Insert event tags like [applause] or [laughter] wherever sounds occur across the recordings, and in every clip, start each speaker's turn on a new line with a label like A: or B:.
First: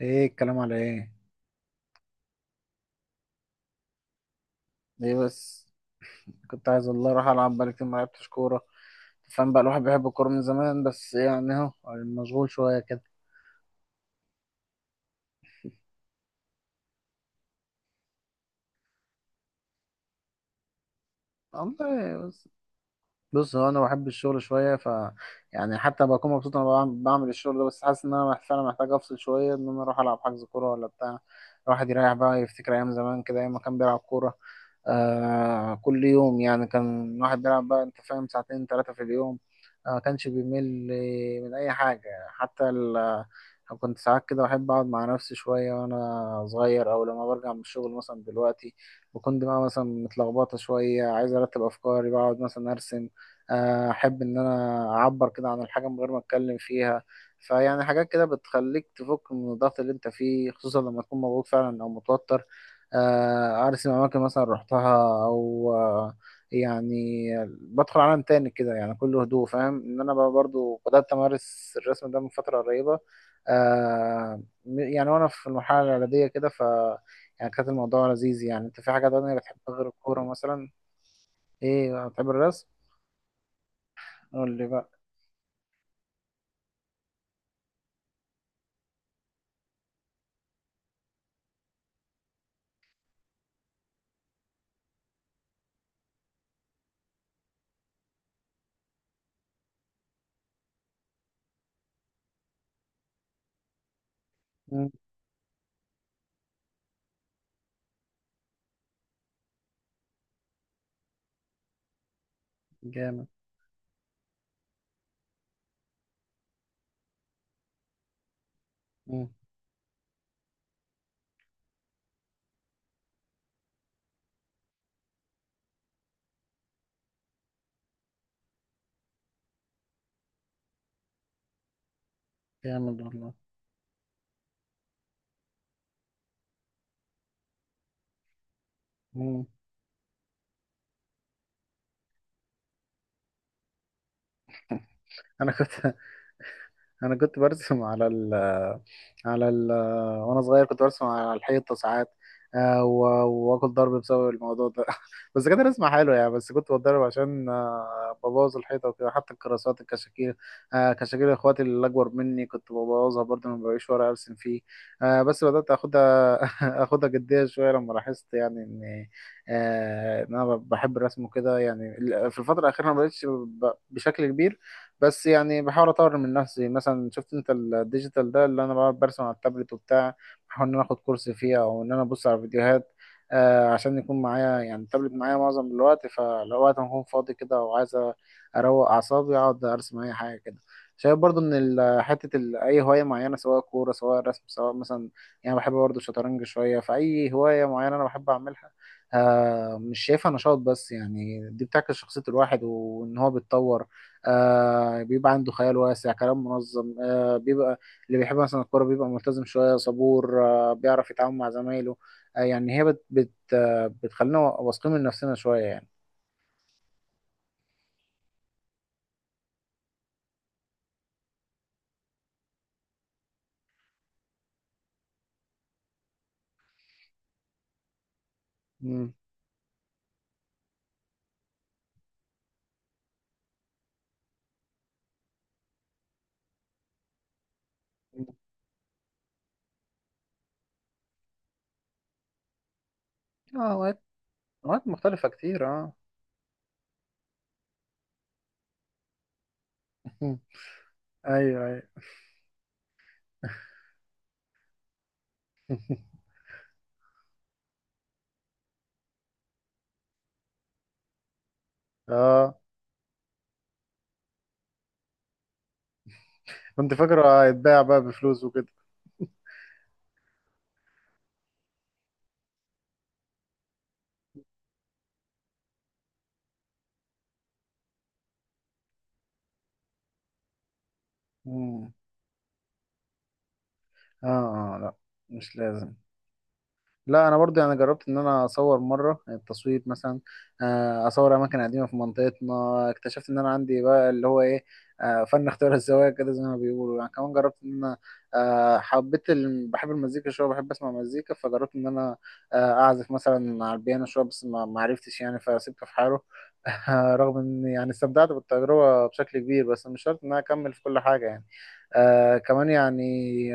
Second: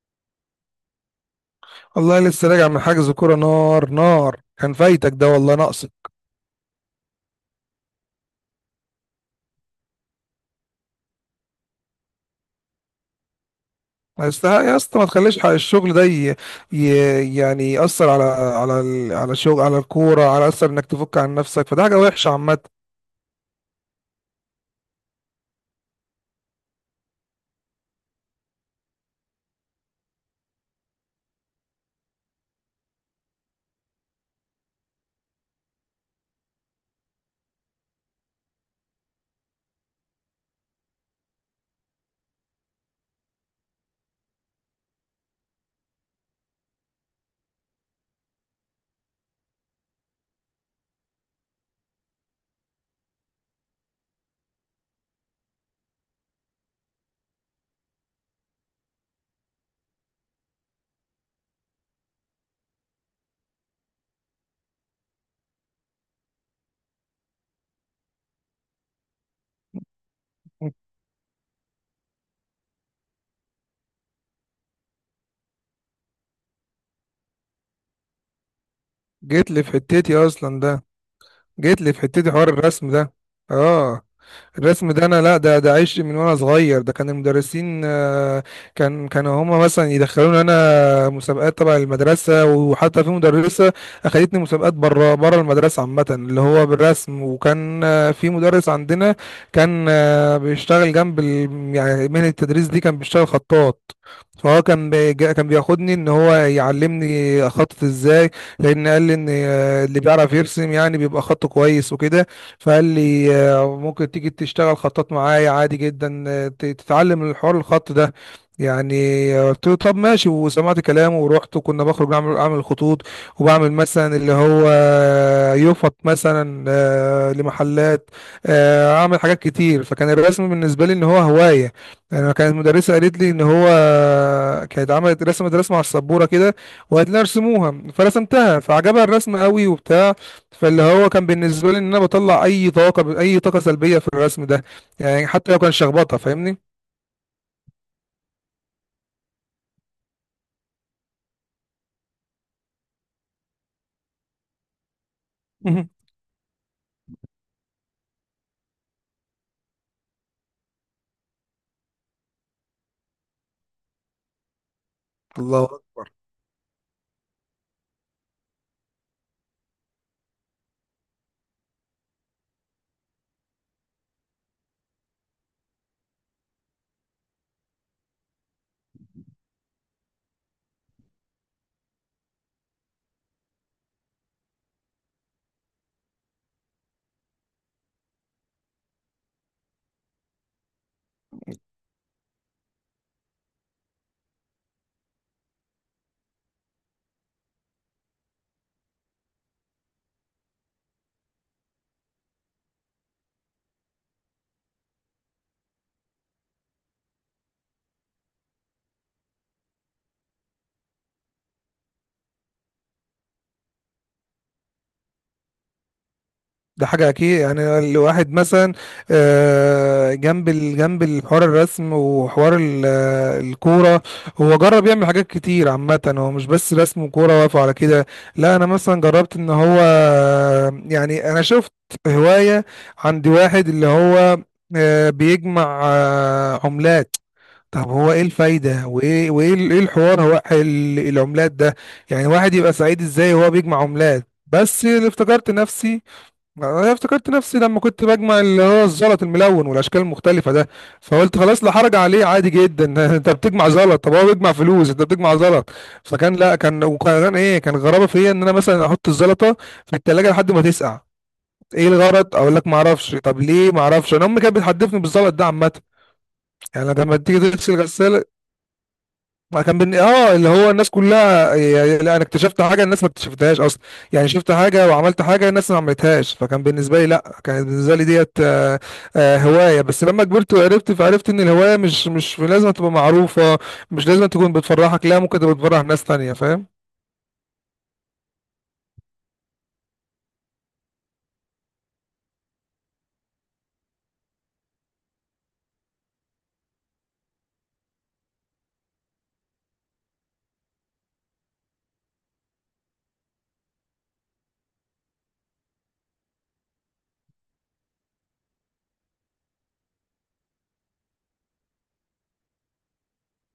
A: ايه الكلام على ايه؟
B: والله لسه راجع من حجز كوره. نار نار كان فايتك،
A: ليه
B: ده والله
A: بس؟
B: ناقصك.
A: كنت عايز والله اروح العب، بقالي كتير ما لعبتش كوره. فاهم بقى، الواحد بيحب الكوره من زمان، بس يعني اهو مشغول شويه كده.
B: ما يستحق يا اسطى، ما تخليش حق الشغل ده يعني يأثر على الشغل على الكوره، على اثر انك تفك عن نفسك، فده حاجه
A: والله
B: وحشه
A: بس.
B: عامه.
A: بص، هو انا بحب الشغل شويه، يعني حتى بكون مبسوط وانا بعمل الشغل ده، بس حاسس ان انا فعلا محتاج افصل شويه، ان انا اروح العب حجز كوره ولا بتاع. الواحد يريح بقى، يفتكر ايام زمان كده، ايام ما كان بيلعب كوره. كل يوم يعني كان الواحد بيلعب بقى، انت فاهم، ساعتين ثلاثه في اليوم. كانش بيمل من اي حاجه، حتى كنت ساعات كده بحب أقعد مع نفسي شوية وأنا صغير، أو لما برجع من الشغل مثلا دلوقتي بكون دماغي مثلا متلخبطة شوية، عايز أرتب أفكاري، بقعد مثلا أرسم. احب ان انا اعبر كده عن الحاجه من غير ما اتكلم فيها. فيعني حاجات كده بتخليك تفك من الضغط اللي انت فيه، خصوصا لما تكون مضغوط فعلا او متوتر. ارسم اماكن مثلا رحتها، او يعني بدخل عالم تاني كده، يعني كله هدوء، فاهم؟ ان انا بقى برضو بدات امارس الرسم ده من فتره قريبه. يعني وانا في المرحله الاعداديه كده، يعني كانت الموضوع لذيذ. يعني انت في حاجه تانية
B: جيت لي في
A: بتحبها غير
B: حتتي
A: الكوره
B: اصلا
A: مثلا؟
B: ده جيت لي في
A: ايه، بتحب
B: حتتي حوار
A: الرسم؟
B: الرسم ده. اه.
A: قول لي بقى.
B: الرسم ده انا لا، ده عشق من وانا صغير، ده كان المدرسين. كانوا هما مثلا يدخلوني انا مسابقات تبع المدرسه، وحتى في مدرسه اخدتني مسابقات بره بره المدرسه عامه، اللي هو بالرسم. وكان في مدرس عندنا كان بيشتغل جنب يعني مهنه التدريس دي، كان بيشتغل خطاط. فهو كان كان بياخدني ان هو يعلمني اخطط ازاي، لان قال لي ان اللي بيعرف يرسم يعني بيبقى خطه كويس وكده. فقال
A: جامد.
B: لي ممكن تيجي تشتغل خطاط معايا عادي جدا، تتعلم الحوار الخط ده يعني.
A: مم.
B: قلت له طب ماشي، وسمعت كلامه ورحت، وكنا بخرج اعمل خطوط، وبعمل مثلا اللي هو يفط مثلا لمحلات، اعمل حاجات كتير، فكان الرسم بالنسبه لي ان هو هوايه يعني. انا كانت المدرسه
A: جامد
B: قالت لي
A: والله.
B: ان هو كانت عملت رسمت رسمه على السبوره كده، وقالت لي ارسموها، فرسمتها فعجبها الرسم
A: مم.
B: قوي وبتاع. فاللي هو كان بالنسبة لي ان انا بطلع اي طاقة، اي طاقة سلبية في الرسم ده، يعني
A: انا
B: حتى لو كان
A: كنت
B: شخبطة فاهمني.
A: انا كنت برسم على ال على ال وانا صغير كنت برسم على الحيطه ساعات. واكل ضرب بسبب الموضوع ده [laughs] بس كانت
B: مهم.
A: رسمه حلوه يعني، بس كنت بتضرب عشان ببوظ الحيطه وكده، حتى الكراسات الكشاكيل. كشاكيل اخواتي اللي اكبر مني كنت ببوظها برضه، ما بلاقيش ورق ارسم فيه. بس بدات
B: الله.
A: اخدها [laughs] اخدها جديه شويه لما لاحظت يعني ان انا بحب الرسم وكده يعني. في الفتره الاخيره ما بقتش بشكل كبير. بس يعني بحاول اطور من نفسي، مثلا شفت انت الديجيتال ده اللي انا بقعد برسم على التابلت وبتاع. بحاول ان انا اخد كورس فيه، او ان انا ابص على فيديوهات. عشان يكون معايا يعني، التابلت معايا معظم الوقت، فلو وقت ما اكون فاضي كده وعايز اروق اعصابي اقعد ارسم اي حاجه كده. شايف برضو ان اي هوايه معينه، سواء كوره سواء رسم سواء مثلا، يعني بحب برضو الشطرنج شويه، فاي هوايه معينه انا بحب اعملها. مش شايفها نشاط، بس يعني دي بتعكس شخصيه الواحد وان هو بيتطور. بيبقى عنده خيال واسع، كلام منظم، بيبقى اللي بيحب مثلا الكورة بيبقى ملتزم شوية، صبور، بيعرف يتعامل مع زمايله. يعني هي بت بت آه بتخلينا واثقين من نفسنا شوية يعني.
B: ده حاجة أكيد، يعني الواحد مثلا جنب الحوار الرسم، وحوار الكورة. هو جرب يعمل حاجات كتير عامة، هو مش بس رسم وكورة واقف على كده. لا أنا مثلا
A: مم.
B: جربت إن هو يعني أنا شفت هواية عند واحد اللي هو بيجمع عملات. طب هو ايه الفايدة، وايه وايه ال- ايه الحوار هو العملات ده؟ يعني واحد يبقى سعيد ازاي وهو
A: اه،
B: بيجمع عملات؟ بس
A: أوقات
B: اللي
A: مختلفة
B: افتكرت
A: كتير، اه.
B: نفسي، انا افتكرت نفسي لما كنت بجمع اللي هو الزلط الملون والاشكال
A: [laughs]
B: المختلفة ده. فقلت خلاص،
A: ايوه،
B: لا
A: ايوه.
B: حرج عليه، عادي جدا [laughs] انت بتجمع زلط، طب هو بيجمع فلوس انت بتجمع زلط. فكان لا كان وكان ايه كان غرابة فيا ان انا مثلا احط الزلطة في التلاجة لحد ما تسقع. ايه الغرض، اقول
A: اه،
B: لك ما اعرفش. طب ليه؟ ما اعرفش. انا امي كانت بتحدفني بالزلط ده عامه،
A: كنت
B: يعني لما
A: فاكره
B: تيجي تغسل
A: هيتباع بقى
B: غسالة.
A: بفلوس وكده.
B: ما كان بن... اه اللي هو الناس كلها يعني، لا انا اكتشفت حاجه الناس ما اكتشفتهاش اصلا. يعني شفت حاجه وعملت حاجه الناس ما عملتهاش، فكان بالنسبه لي لا كانت بالنسبه لي ديت هوايه. بس لما كبرت وعرفت، فعرفت ان الهوايه
A: مم.
B: مش لازم تبقى معروفه، مش
A: اه،
B: لازم تكون
A: اه، لا،
B: بتفرحك، لا، ممكن تبقى
A: مش
B: بتفرح
A: لازم.
B: ناس تانية فاهم.
A: لا، انا برضه يعني جربت ان انا اصور مره، التصوير مثلا، اصور اماكن قديمه في منطقتنا. اكتشفت ان انا عندي بقى اللي هو ايه، فن اختيار الزوايا كده زي ما بيقولوا يعني. كمان جربت ان انا حبيت بحب المزيكا شويه، بحب اسمع مزيكا، فجربت ان انا اعزف مثلا على البيانو شويه، بس ما عرفتش يعني، فسيبته في حاله [laughs] رغم ان يعني استمتعت بالتجربه بشكل كبير، بس مش شرط ان انا اكمل في كل حاجه يعني. كمان يعني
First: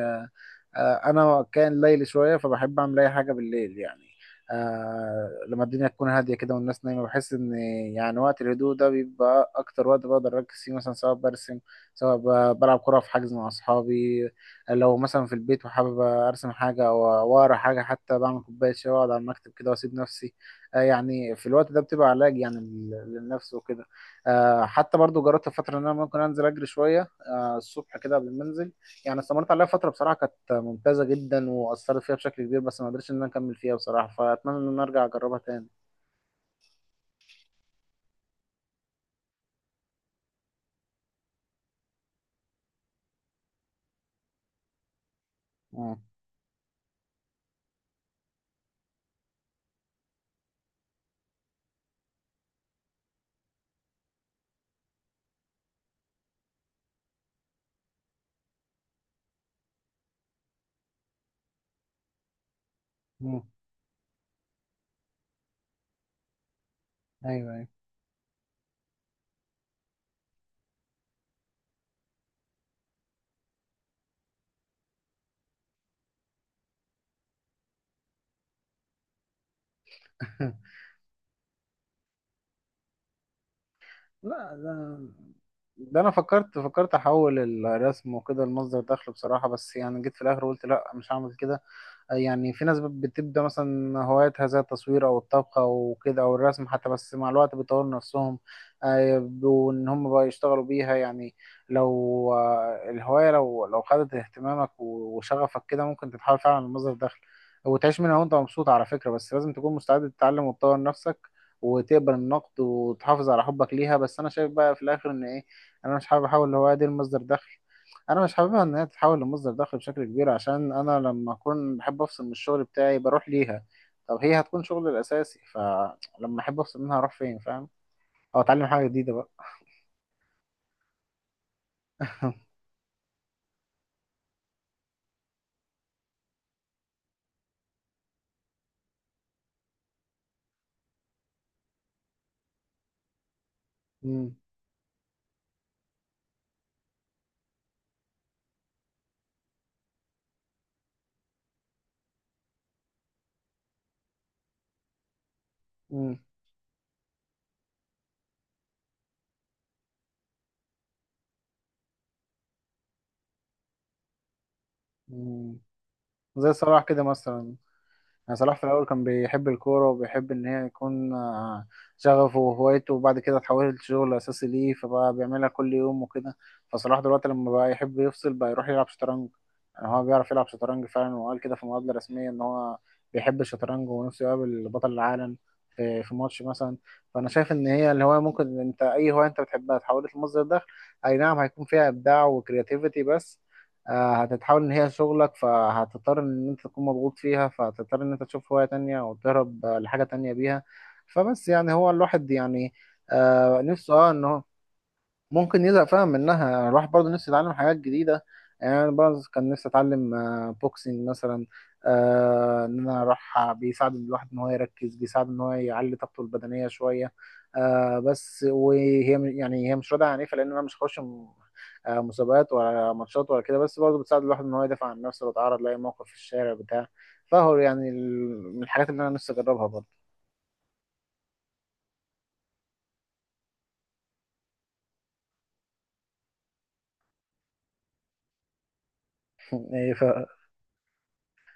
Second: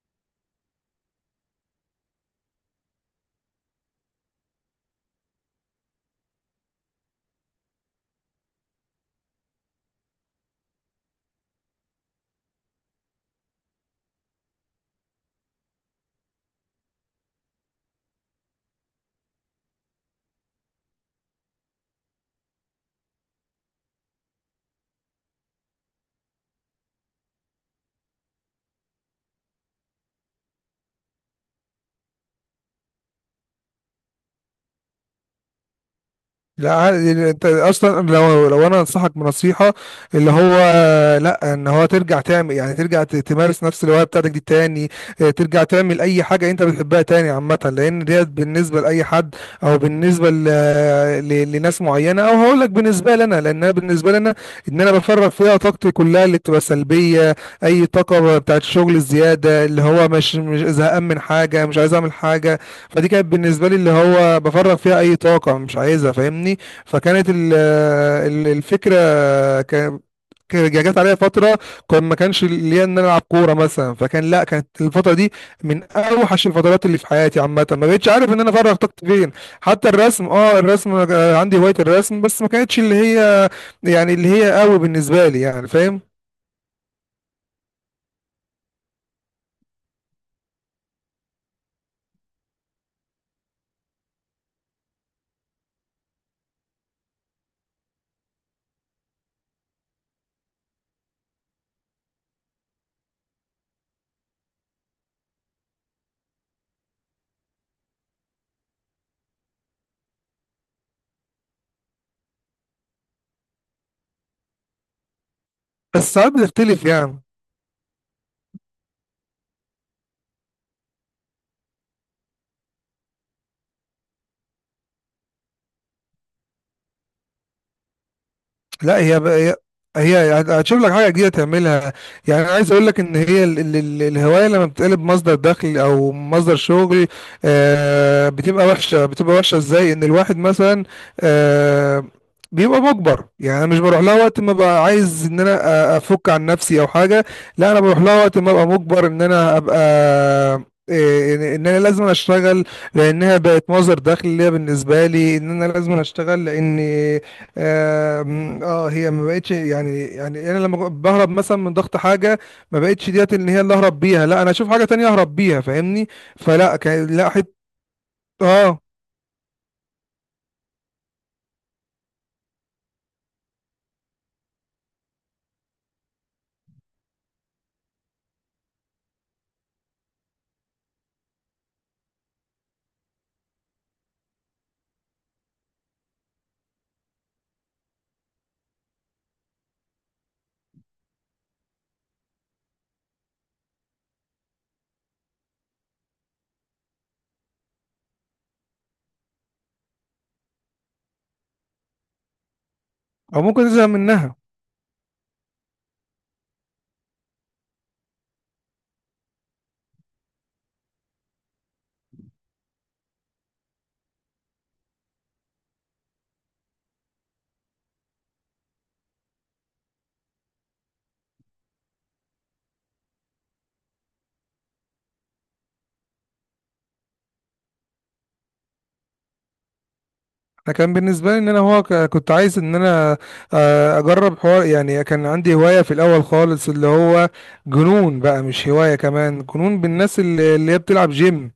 A: آه، انا كان ليلي شويه، فبحب اعمل اي حاجه بالليل يعني. لما الدنيا تكون هاديه كده والناس نايمه، بحس ان يعني وقت الهدوء ده بيبقى اكتر وقت بقدر اركز فيه، مثلا سواء برسم، سواء بلعب كره في حجز مع اصحابي، لو مثلا في البيت وحابب ارسم حاجه او واقرا حاجه، حتى بعمل كوبايه شاي واقعد على المكتب كده واسيب نفسي. يعني في الوقت ده بتبقى علاج يعني للنفس وكده. حتى برضو جربت في فتره ان انا ممكن انزل اجري شويه، الصبح كده قبل ما انزل. يعني استمرت عليها فترة بصراحة، كانت ممتازة جدا وأثرت فيها بشكل كبير، بس ما قدرتش إن أنا أكمل فيها بصراحة، فأتمنى إن أنا أرجع أجربها تاني.
B: لا عادي، انت اصلا لو انا انصحك بنصيحه اللي هو، لا، ان هو ترجع تعمل، يعني ترجع تمارس نفس الهوايه بتاعتك دي تاني. اه، ترجع
A: مم.
B: تعمل اي حاجه انت بتحبها تاني عامه، لان ديت بالنسبه لاي حد، او بالنسبه لناس معينه، او هقول لك بالنسبه لنا، لان أنا بالنسبه لنا ان انا بفرغ فيها طاقتي كلها اللي بتبقى سلبيه. اي طاقه بتاعت الشغل الزياده، اللي هو مش زهقان من حاجه، مش عايز اعمل حاجه. فدي كانت
A: مم.
B: بالنسبه لي اللي هو بفرغ فيها اي طاقه مش عايزها فاهمني. فكانت
A: ايوه، ايوه.
B: الفكره، جت عليا فتره كان ما كانش ليا ان انا العب كوره مثلا، فكان لا كانت الفتره دي من اوحش الفترات اللي في حياتي عامه، ما بقتش عارف ان انا افرغ طاقتي فين. حتى الرسم، اه
A: [laughs]
B: الرسم عندي هوايه الرسم، بس ما كانتش اللي هي يعني
A: لا،
B: اللي هي قوي
A: لا.
B: بالنسبه لي يعني
A: ده
B: فاهم.
A: انا فكرت احول الرسم وكده لمصدر دخل بصراحه، بس يعني جيت في الاخر قلت لا، مش هعمل كده. يعني في ناس بتبدا مثلا هواياتها زي التصوير او الطبخ او كده او الرسم حتى، بس مع الوقت بيطوروا نفسهم وان هم بقى يشتغلوا بيها يعني. لو الهوايه لو خدت اهتمامك وشغفك كده، ممكن تتحول فعلا لمصدر دخل وتعيش منها وانت مبسوط على فكره، بس لازم تكون مستعد تتعلم وتطور نفسك وتقبل النقد وتحافظ على حبك ليها. بس انا شايف بقى في الاخر ان ايه، انا مش
B: بس
A: حابب
B: ساعات
A: احول الهوايه
B: بتختلف
A: دي لمصدر
B: يعني.
A: دخل. انا مش حاببها ان هي تتحول لمصدر دخل بشكل كبير، عشان انا لما اكون بحب افصل من الشغل بتاعي بروح ليها. طب هي هتكون شغلي الاساسي، فلما احب افصل منها اروح فين، فاهم؟ او اتعلم حاجه
B: لا
A: جديده
B: هي
A: بقى.
B: بقى، هي هتشوف لك حاجه جديده تعملها. يعني
A: [laughs]
B: انا عايز اقول لك ان هي ال ال ال الهوايه لما بتقلب مصدر دخل او مصدر شغل، بتبقى وحشه. بتبقى وحشه ازاي؟ ان الواحد مثلا آه بيبقى مجبر. يعني انا مش بروح لها
A: مم.
B: وقت ما ببقى عايز ان انا افك عن نفسي او حاجه. لا انا بروح لها وقت ما ابقى مجبر ان انا ابقى، إيه، إن انا لازم اشتغل، لانها بقت مصدر دخل ليا، بالنسبه لي ان انا لازم
A: مم.
B: اشتغل، لان آم، اه هي ما بقتش يعني، انا لما بهرب مثلا من ضغط حاجه، ما بقتش ديت اللي هي اللي اهرب بيها، لا انا اشوف حاجه تانية اهرب
A: مم.
B: بيها فاهمني.
A: زي
B: فلا
A: صلاح كده
B: كان لا حت.
A: مثلا، يعني صلاح في
B: اه.
A: الأول كان بيحب الكورة وبيحب إن هي يكون شغفه وهوايته، وبعد كده اتحولت شغل أساسي ليه، فبقى بيعملها كل يوم وكده. فصلاح دلوقتي لما بقى يحب يفصل، بقى يروح يلعب شطرنج، يعني هو بيعرف يلعب شطرنج فعلا، وقال كده في مقابلة رسمية إن هو بيحب الشطرنج ونفسه يقابل بطل العالم في ماتش مثلا. فأنا شايف إن هي الهواية ممكن، أنت أي هواية أنت بتحبها اتحولت لمصدر دخل، أي نعم هيكون فيها إبداع وكرياتيفيتي، بس هتتحول ان هي شغلك، فهتضطر ان انت تكون مضغوط فيها، فهتضطر ان انت تشوف هواية تانية او تهرب لحاجة تانية بيها. فبس يعني هو الواحد يعني،
B: او ممكن ازهق
A: نفسه ان
B: منها.
A: هو ممكن يزهق فعلا منها. يعني الواحد برضه نفسه يتعلم حاجات جديدة، يعني أنا برضه كان نفسي أتعلم بوكسينج مثلا، إن أنا أروح بيساعد الواحد إن هو يركز، بيساعد إن هو يعلي طاقته البدنية شوية. بس وهي يعني هي مش راضية، عن لأن أنا مش هخش مسابقات ولا ماتشات ولا كده، بس برضه بتساعد الواحد إن هو يدافع عن نفسه لو اتعرض لأي موقف في الشارع بتاع. فهو يعني من الحاجات اللي أنا نفسي أجربها برضه.
B: انا كان بالنسبه لي ان انا هو كنت عايز ان انا اجرب حوار، يعني كان عندي هوايه في الاول خالص اللي هو جنون بقى، مش هوايه كمان،
A: [laughs]
B: جنون
A: إيه،
B: بالناس اللي هي بتلعب جيم.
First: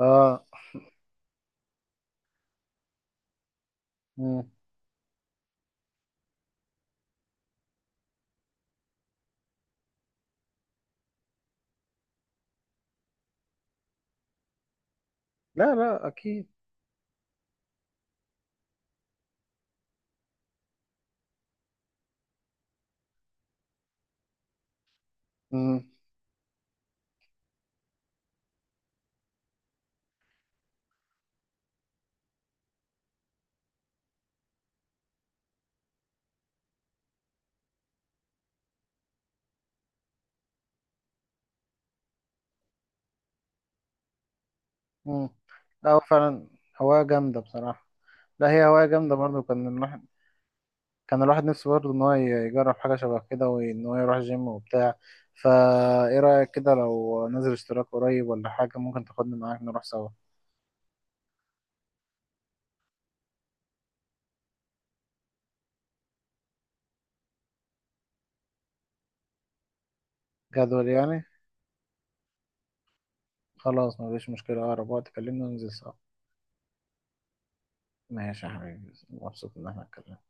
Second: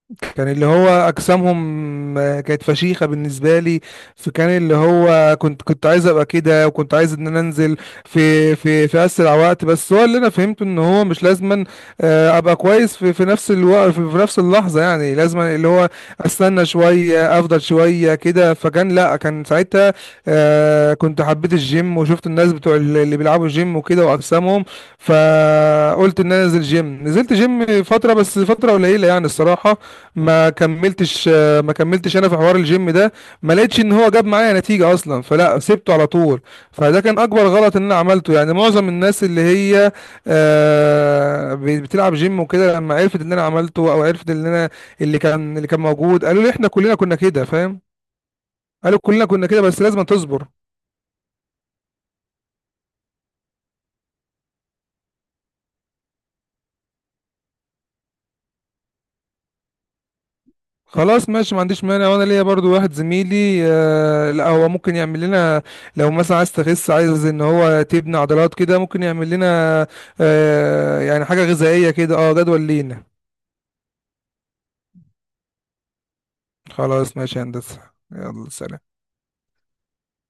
A: آه.
B: كان اللي هو اجسامهم كانت فشيخه بالنسبه لي.
A: مم.
B: فكان اللي هو كنت عايز ابقى كده، وكنت عايز ان انا انزل في اسرع وقت، بس هو اللي انا فهمته ان هو مش لازما ابقى كويس في نفس الوقت، في نفس اللحظه، يعني لازما اللي
A: لا،
B: هو
A: لا، أكيد.
B: استنى شويه، افضل شويه كده. فكان لا كان ساعتها كنت حبيت الجيم، وشفت الناس بتوع اللي بيلعبوا جيم وكده واجسامهم.
A: مم.
B: فقلت ان انا انزل جيم، نزلت جيم فتره، بس فتره قليله يعني الصراحه. ما كملتش ما كملتش انا في حوار الجيم ده. ما لقيتش ان هو جاب معايا نتيجة اصلا، فلا سبته على طول. فده كان اكبر غلط ان انا عملته. يعني معظم الناس اللي هي بتلعب جيم وكده، لما عرفت اللي انا عملته، او عرفت اللي انا اللي
A: مم.
B: كان اللي كان
A: لا، هو
B: موجود، قالوا
A: فعلا
B: لي احنا كلنا
A: هواية
B: كنا
A: جامدة
B: كده فاهم.
A: بصراحة. لا، هي هواية
B: قالوا
A: جامدة
B: كلنا
A: برضه.
B: كنا كده، بس لازم تصبر.
A: كان الواحد نفسه برضه إن هو يجرب حاجة شبه كده، وإن هو يروح جيم وبتاع. فا إيه رأيك كده لو نزل اشتراك قريب ولا حاجة؟ ممكن تاخدني معاك نروح سوا.
B: خلاص ماشي، ما عنديش مانع، وانا ليا برضو واحد زميلي. لا هو ممكن يعمل لنا، لو مثلا عايز تخس، عايز ان هو تبني عضلات كده، ممكن يعمل لنا
A: جدول يعني.
B: يعني حاجة غذائية كده، اه جدول لينا.
A: خلاص، مفيش مشكلة، أقرب وقت كلمني وننزل سوا.
B: خلاص ماشي يا هندسة.
A: ماشي يا
B: يلا
A: حبيبي،
B: سلام.
A: مبسوط إن احنا اتكلمنا.